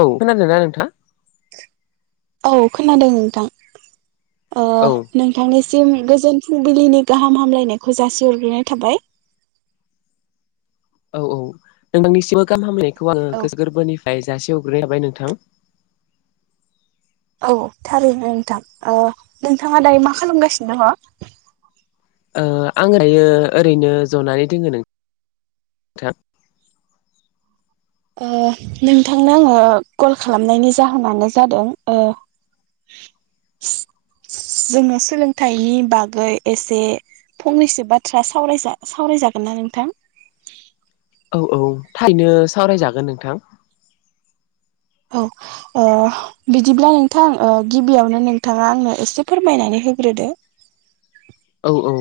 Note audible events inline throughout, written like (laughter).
औ खोनादोंना नोंथां? औ खोनादों नोंथां। ओ औ नोंथांनि सिम गोजोन फुंबिलिनि गाहाम हामलायनायखौ जासिहरग्रोनाय थाबाय। औ औ नोंथांनिसिमबो गाहाम हामलायनायखौ आङो औ गो गोरबोनिफ्राय जासे हग्रोनाय हाबाय नोंथां। औ थारैनो नोंथां नोंथाङा दायो मा खालामगासिनो दङ? आं दायो ओरैनो जनानै दोङो नों नोंथांनो आङो कल खालामनायनि जाहोनानो जादों जोंनो सोलोंथाइनि बागै एसे फंनैसो बाथ्रा सावरायजागोन ना नोंथां औ औ थाइनो सावरायजागोन नोंथां। औ अ बिदिब्ला नोंथां ओ गिबियावनो नोंथाङा आंनो एसे फोरमायनानै होग्रोदो। औ औ ओ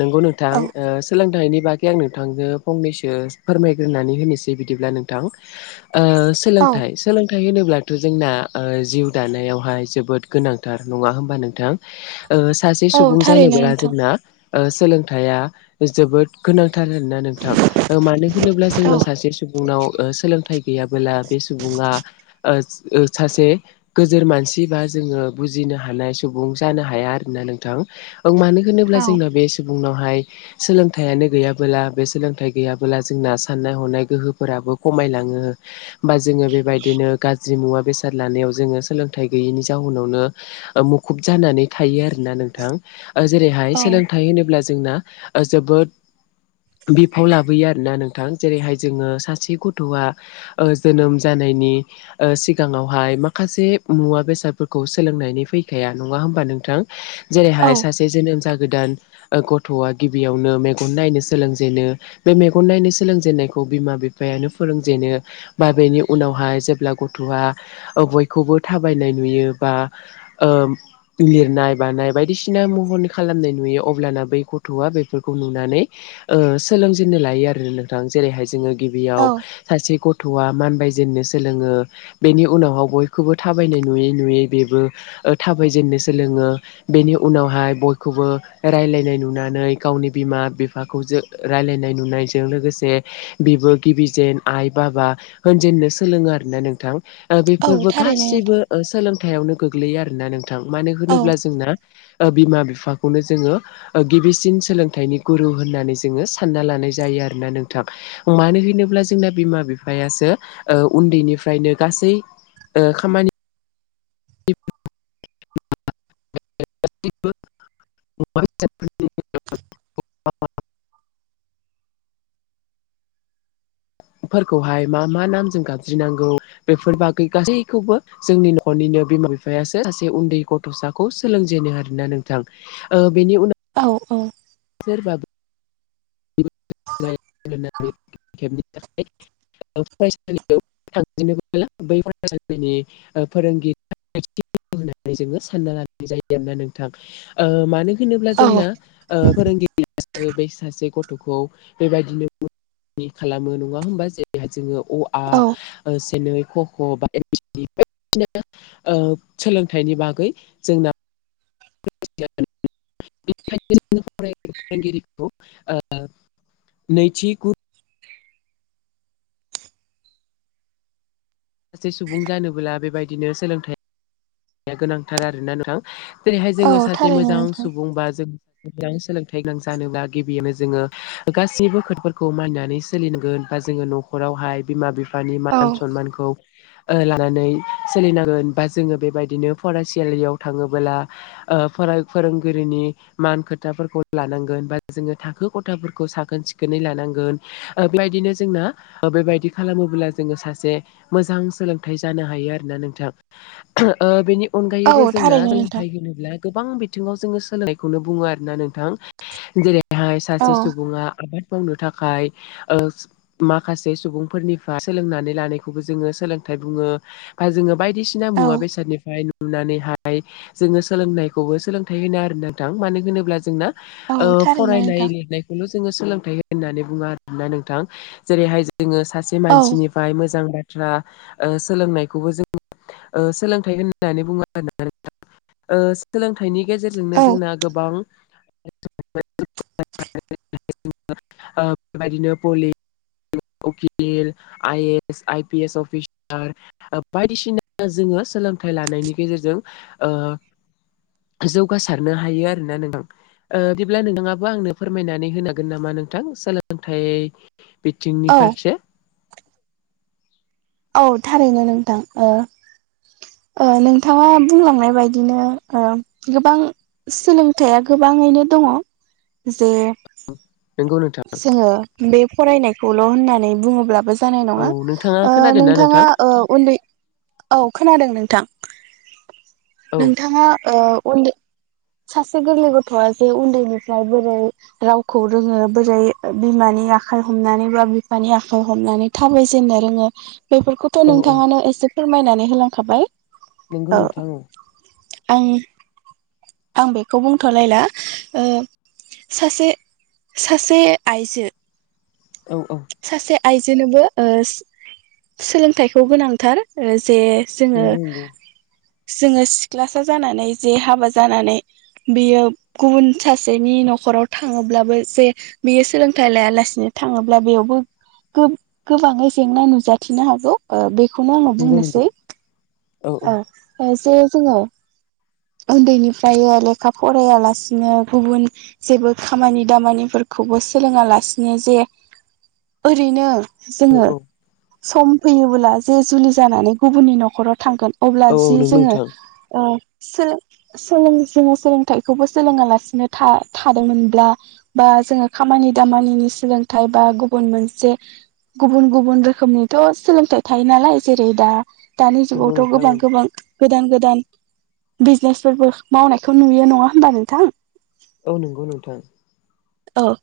नंगौ नोंथां औ ओ सोलोंथाइनि बागै आं नोंथांजों फंनैसो फोरमायग्रोनानै होनोसै बिदिब्ला नोंथां सोलोंथाइ सोलोंथाइ होनोब्लाथ' जोंना जिउ दानायावहाय जोबोद गोनांथार नङा होमबा नोंथां सासे औ सुबुं थारैनो जानोब्ला नोंथां। जोंना सोलोंथाइया जोबोद गोनांथार आरोना नोंथां मानो होनोब्ला औ जोंनाव सासे सुबुंनाव सोलोंथाइ गैयाबोला बे सुबुङा सासे गोजोर मानसि बा जोङो बुजिनो हानाय सुबुं जानो हाया आरोना नोंथां औ मानो होनोब्ला औ जोंना बे सुबुंनावहाय सोलोंथाइयानो गैयाबोला बे सोलोंथाइ गैयाबोला जोंना साननाय हनाय गोहोफोराबो खमायलाङो बोमा जोङो बेबायदिनो गा जि मुवा बेसाद लानायाव जोङो सोलोंथाइ गैयैनि जाहोनावनो मुखुब जानानै थायो आरो ना नोंथां ओ औ जेरैहाय सोलोंथाइ होनोब्ला जोंना जोबोद बिफाव लाबोयो आरोना नोंथां जेरैहाय जोङो सासे गथ'आ जोनोम जानायनि ओ सिगाङावहाय माखासे मुवा बेसादफोरखौ सोलोंनायनि फैखाया नङा होमबा नोंथां जेरैहाय औ सासे जोनोम ज गोदान ओ गथ'आ गिबियावनो मेगन नायनो सोलोंजेनो बे मेगन नायनो सोलोंजेनन्नायखौ बिमा बिफायानो फोरोंजेनो बा बेनि उनावहाय जेब्ला गथ'आ बयखौबो थाबायनाय नुयो बा ओ लिरनाय बानाय बायदिसिना सिना महन खालामनाय नुयो अब्लाना बै गथ'आ बेफोरखौ नुनानै सोलोंजेननो लायो आरो नोंथां जेरैहाय जोङो गिबियाव औ सासे गथ'आ मानबायजेननो सोलोङो बेनि उनावह बयखौबो थाबायनाय नुयै नुयै बेबो थाबायजेननो सोलोङो बेनि उनावहाय बयखौबो राय्लायनाय नुनानै गावनि बिमा बिफाखौ ज राय्लायनाय नुनायजों लोगोसे बेबो गिबि जेन आइ बाबा होनजेननो सोलोङो आरोोना नोंथां औ बेफोरबो थारैनो नोंथां गासैबो सोलोंथायाइआवनो गोग्लैयो आर ना नोंथां मानो औ होनोब्ला जोंना बिमा बिफाखौनो जोङो गिबिसिन सोलोंथाइनि गुरु होननानै जोङो सानना लानाय जायो आरोना नों थां मानो होनोब्ला जोंना बिमा बिफायासो उन्दैनिफ्रायनो गासै खामानि गप भ (inaudible) फोरखौहाय मा मा नामजों गाबज्रिनांगौ बेफोर बागै गासैखौबो जोंनि न'खरनिनो बिमा बिफायासो सासे उन्दै गथ'साखौ सोलोंजेनो आर ना नोंथां ओ बेनि उनाव औ औ (inaudible) (inaudible) थांनोबोला बै फरायसालिनि फोरोंगिरि जो सानना लानाय जायो आरोना नोंथां। ओ मानो होनोब्ला औ जोंना फोरोंगिरियासो बे सासे ग थ'खौ बेबायदिनो मा खालामो नङा होमबा जेरै जोङो अ आ औ से नै क ख' बायदिसिफोरदिनो ओ सोलोंथाइनि बागै जोंना (inaudible) नैथि गुद सासे सुबुं जानोबोला बेबायदिनो सोलोंथाइया गोनांथार आरोना नोंथां। जेरैहाय औ जोङो सासे थारैनो मोजां नोंथां सुबुं बा जों मोजां सोलोंथाइ गोनां जानोब्ला गिबियावनो जोङो गासैबो खोदफोरखौ मानिनानै सोलिनांगोन बा जोङो न खरावहाय बिमा बिफा बिफानि औ मान सनमानखौ लानानै सोलिनांगोन बा जोङो बेबायदि बिदिनो फरायसालियाव थाङोबोला ओ फोरोंगिरिनि मान खोथाफोरखौ लानांगोन बा जोङो थाखो खथाफोरखौ साखोन सिखोनै लानांगोन बेबायदिनो जोंना बेबायदि खालामोब्ला जोङो सासे मोजां सोलोंथाइ जानो हायो आरोना नोंथां। बेनि अनगायैबो औ जोंना थारैनो नोंथां सोलोंथाइ होनोब्ला गोबां बिथिङाव जोङो सोलोंनायखौनो बुङो आरोना नोंथां जेरै बेहाय औ सासे सुबुङा आबाद मावनो थाखाय माखासे सुबुंफोरनिफ्राय सोलोंनानै लानायखौबो जोङो सोलोंथाइ बुङो, बा जो बायदिसिना औ मुवा बेसाद नुनानैहाय जोङो सोलोंनायखौबो सोलोंथाइ होनो आरो नोंथां। मानो होनोब्ला जोंना औ ओ थारैनो फरायनाय नोंथां लिरनायखौ नो जोङो सोलोंथाइ होननानै बुङो आरो ना नोंथां। जेरैहाय जोङो सासे औ मानसिनि मोजां बाथ्रा सोलोंनायखौबो जों सोलोंथाइ होननानै बुङो। सोलोंथाइनि गेजेरजोंनो औ जोंना गोबां (inaudible) उकिल, I S, I P S officer, बायदिसिना जोङो सोलोंथाइ लानायनि गेजेरजों ओ जौगासारनो हायो आरोना नोंथां। ओ बिदिब्ला नोंथाङाबो आंनो फोरमायनानै होनो हागोन नामा नोंथां सोलोंथाइ बिथिंनि औ फारसे, औ थारैनो नोंथां औ। नोंथाङा बुंलांनाय बायदिनो ओ गोबां सोलोंथाइया गोबाङैनो दङ' जे नंगौ नोंथां जोङो बे फरायनायखौल' होननानै बुङोब्लाबो जानाय औ नङा नोंथाङा ओ खोनादोंना नोंथाङा नोंथां ओ उन्दै औ खोनादों नोंथां औ नोंथाङा ओ उन्दै सासे गोरलै गथ'आ जे उन्दैनिफ्राय बोरै रावखौ रोङो बोरै बिमानि आखाइ हमनानै बा बिफानि आखाइ हमनानै थाबाय जेननो रोङो बेफोरखौथ' औ औ नोंथाङानो एसे फोरमायनानै होलांखाबाय नोंगौ नोंथां औ। आं आं बेखौ बुंथ'लायला ओ सासे सासे आइजो औ औ सासे आइजोनोबो सोलोंथाइखौ गोनांथार जे जोङो नंगौ नंगौ जोङो सिख्लासा जानानै जे हाबा जानानै बियो गुबुन सासेनि न'खराव थाङोब्लाबो जे बेयो सोलोंथाइ लायालासिनो थाङोब्ला बेयाव बो गोब गोबाङै जेंना नुजाथिनो हागौ बेखौनो आङो नंगौ नंगौ बुंनोसै औ औ ओ एसे जोङो उन्दैनिफ्राय लेखा फरायालासिनो गुबुन जेबो खामानि दामानिफोरखौबो सोलोङालासिनो जे ओरैनो औ जोङो औ सम फैयोबोला जे जुलि जानानै गुबुननि न'खराव थांगोन अब्ला औ जि नंगौ जोङो नोंथां ओ सोलो सोलों जोङो सोलोंथाइखौबो सोलोङालासिनो था-थादोंमोनब्ला बा जोङो खामानि दामानिनि सोलोंथाइ बा गुबुन मोनसे गुबुन गुबुन रोखोमनिथ' सोलोंथाइ थायो नालाय जेरै दा दानि नंगौ जुगावथ' नोंथां औ गोबां गोबां गोदान गोदान बिजनेसफोरबो मावनायखौ नुयो नङा होमबा नोंथां औ नंगौ नोंथां औ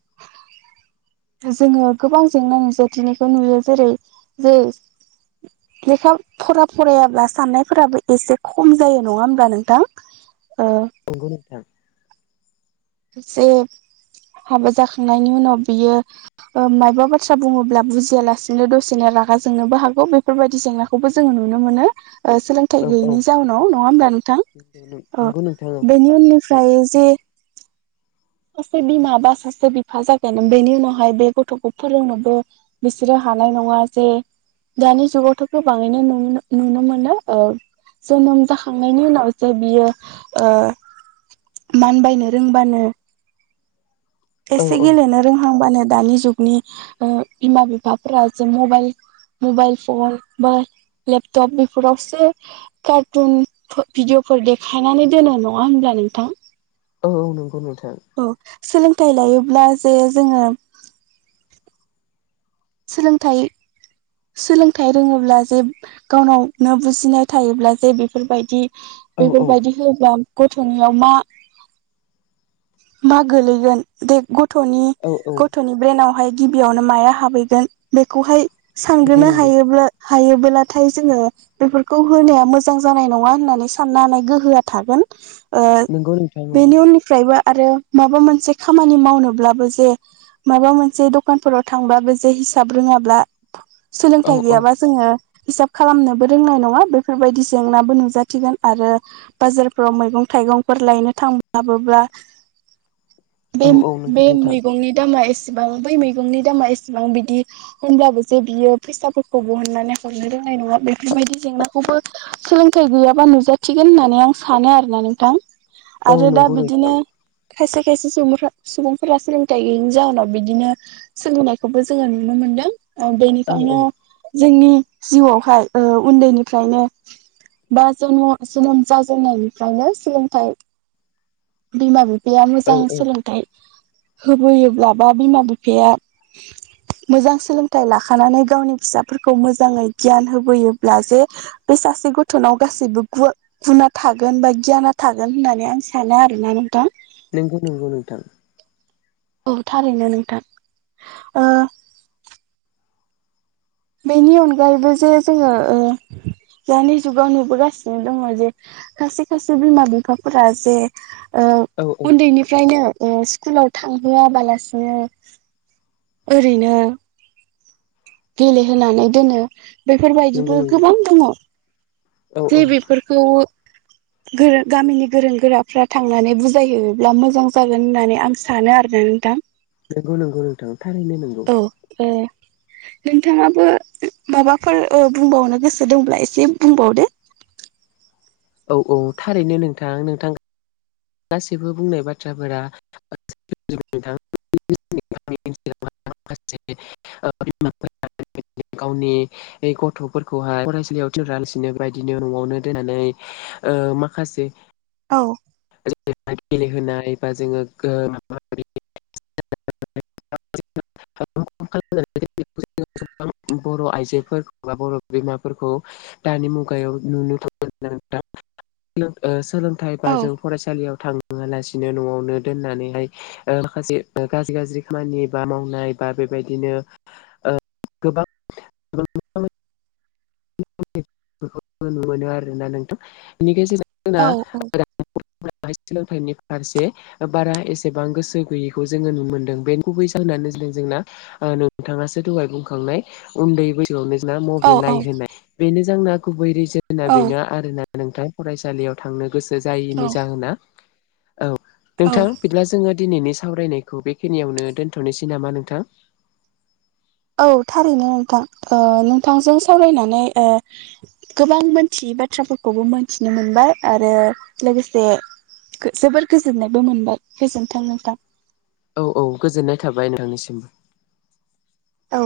जोङो गोबां जेंना नुजाथिनायखौ नुयो जेरै जे लेखा फरा फरायाब्ला साननायफोराबो एसे खम जायो नङा होमब्ला नोंथां ओ नंगौ नोंथां जे हाबा जाखांनायनि उनाव बियो ओ मायबा बाथ्रा बुङोब्ला बुजियालासिनो दसेनो रागा जोंनोबो हागौ बेफोरबायदि जेंनाखौ खौबो जों नुनो मोनो ओ सोलों- थाइ औ औ गैयैनि जाउनाव नङा हब्ला नोंथां ओ नंगौ नोंथां बेनि उननिफ्राय जे सासे बिमा बा सासे बिफा जागोन बेनि उनावहाय बे गथ'खौ फोरोंनोबो बिसोरो हानाय नङा जे दानि जुगावथ' गोबाङैनो नुनो नुनो मोनो ओ जोनोम जाखांनायनि उनाव जे बियो ओ मानबायनो रोंबानो औ एसे औ गेलेनो रोंहांबानो दानि जुगनि ओ बिमा बिफाफोरा जे मबाइल मबाइल फन बा लेपटप बेफोरावसो कार्टुन भिडिअफोर देखायनानै दोनो नङा होनब्ला नोंथां औ औ नंगौ नोंथां औ सोलोंथाइ लायोब्ला जे जोङो सोलोंथाइ सोलोंथाइ रोङोब्ला जे गावनावनो बुजिनाय थायोब्ला जे बेफोरबायदि औ औ बेफोरबायदि होब्ला गथ'नियाव मा मा गोलैगोन दे गथ'नि औ औ गथ'नि ब्रेनावहाय गिबियावनो माया हाबैगोन बेखौहाय नंगौ सानग्रोनो नंगौ हायोब्ला हायोबोब्लाथाय जोङो बेफोरखौ होनाया मोजां जानाय नङा होननानै साननो हानाय गोहोआ थागोन ओ नंगौ नोंथां औ बेनि उननिफ्रायबो आरो माबा मोनसे खामानि मावनोब्लाबो जे माबा मोनसे दखानफोराव थांबाबो जे हिसाब रोङाब्ला सोलोंथाइ औ गैयाबा जोङो हिसाब खालामनोबो रोंनाय नङा बेफोरबायदि जेंनाबो नुजाथिगोन आरो बाजारफोराव मैगं थाइगंफोर लायनो थांबाबोब्ला औ बे औ नंगौ बे नोंथां मैगंनि दामा एसेबां बै मैगंनि दामा एसेबां बिदि होनब्लाबो जे बियो फैसाफोरखौ बहननानै हरनो रोंनाय नङा बेफोरबायदि जेंनाखौबो सोलोंथाइ गैयाबा नुजाथिगोन होननानै आं सानो आरोना नोंथां औ आरो दा नंगौ नोंथां बिदिनो खायसे खायसे सुबुंफोरा सुबुंफोरा सोलोंथाइ गैयैनि जाहोनाव बिदिनो सोलोंनायखौबो जोङो नुनो मोनदों औ औ बेनिखायनो जोंनि जिउआवहाय ओ उन्दैनिफ्रायनो बा जन जोनोम जाजेननायनिफ्रायनो सोलोंथाइ बिमा बिफाया औ मोजां औ सोलोंथाइ होबोयोब्ला बा बिमा बिफाया (inaudible) मोजां सोलोंथाइ लाखानानै गावनि फिसाफोरखौ मोजाङै गियान होबोयोब्ला जे बे सासे गथ'नाव गासैबो गु-गुना थागोन बा गियाना थागोन होननानै आं सानो आरो नंगौना नोंथां? नोंगौ नोंगौ नोंथां औ थारैनो नोंथां ओ बेनि अनगायैबो जे जोङो ओ दानि जुगाव नुबोगासिनो दङ जे खायसे खायसे बिमा बिफाफोरा जे ओ औ औ उन्दैनिफ्रायनो ओ स्कुलाव थांहोआबालासिनो ओरैनो गेलेहोनानै दोनो नंगौ बेफोरबायदिबो नंगौ गोबां दङ औ जे औ बेफोरखौ गोरों गामिनि गोरों गोराफ्रा थांनानै बुजायहैयोब्ला मोजां जागोन होननानै आं सानो आरोना नोंथां। नोंगौ नोंगौ नोंथां थारैनो नोंगौ। अके। नोंथाङाबो माबाफोर बुंबावनो गोसो दंब्ला एसे बुंबावदो औ औ थारैनो नोंथां नोंथां गासिबो बुंनाय बाथ्राफोरा (unintelligible) माखासे बि (unintelligible) गावनि गथ'फोरखौहाय फरायसालियाव थिनहरालासिनो बदिनो न'आवनो दोननानै ओ माखासे औ जेरैबा गेलेहोनाय बा जोङो गो माबा माबि (inaudible) (unintelligible) गोबां बर' आइजोफोरखौ बा बर' बिमाफोरखौ दानि मुगायाव नुनो मोनो नोंथआं ओ सोलोंथाइ औ बाजौ फरायसालियाव थांहोआलासिनो न'आवनो दोननानैहाय ओ माखासे गाज्रि गाज्रि खामानि बा मावनाय बा बेबायदिनो ओ गोबां (inaudible) (unintelligible) नुनो मोनो आरोना नोंथां बेनि गेजेरजों जोंना औ औ। (unintelligible) सोलोंथाइनि फारसे ओ बारा एसेबां गोसो गैयैखौ जोङो नुनो मोन्दों बे गुबै जाहोननानो जादों जोंना ओ नोंथाङासो दहाय बुंखांनाय उन्दै बैसो मबाइल औ नायहोनाय बेनो जोंना गुबै रिजोना औ बेनो आरोना नोंथां फरायसालियाव थांनो गोसो जायैनि औ जाहोना औ औ नोंथां बिदिब्ला जोङो दिनैनि सावरायनायखौ बेखिनियावनो दोनथनोसै नामा नोंथां। औ थारैनो नोंथां ओ नोंथांजों सावरायनानै ओ गोबां मोनथियै बाथ्राफोरखौबो मोनथिनो मोनबाय आरो लोगोसे जोबोर गोजोननायबो मोनबाय गोजोनथों नोंथां। औ औ गोजोननाय थाबाय नोंथांनिसिमबो। औ।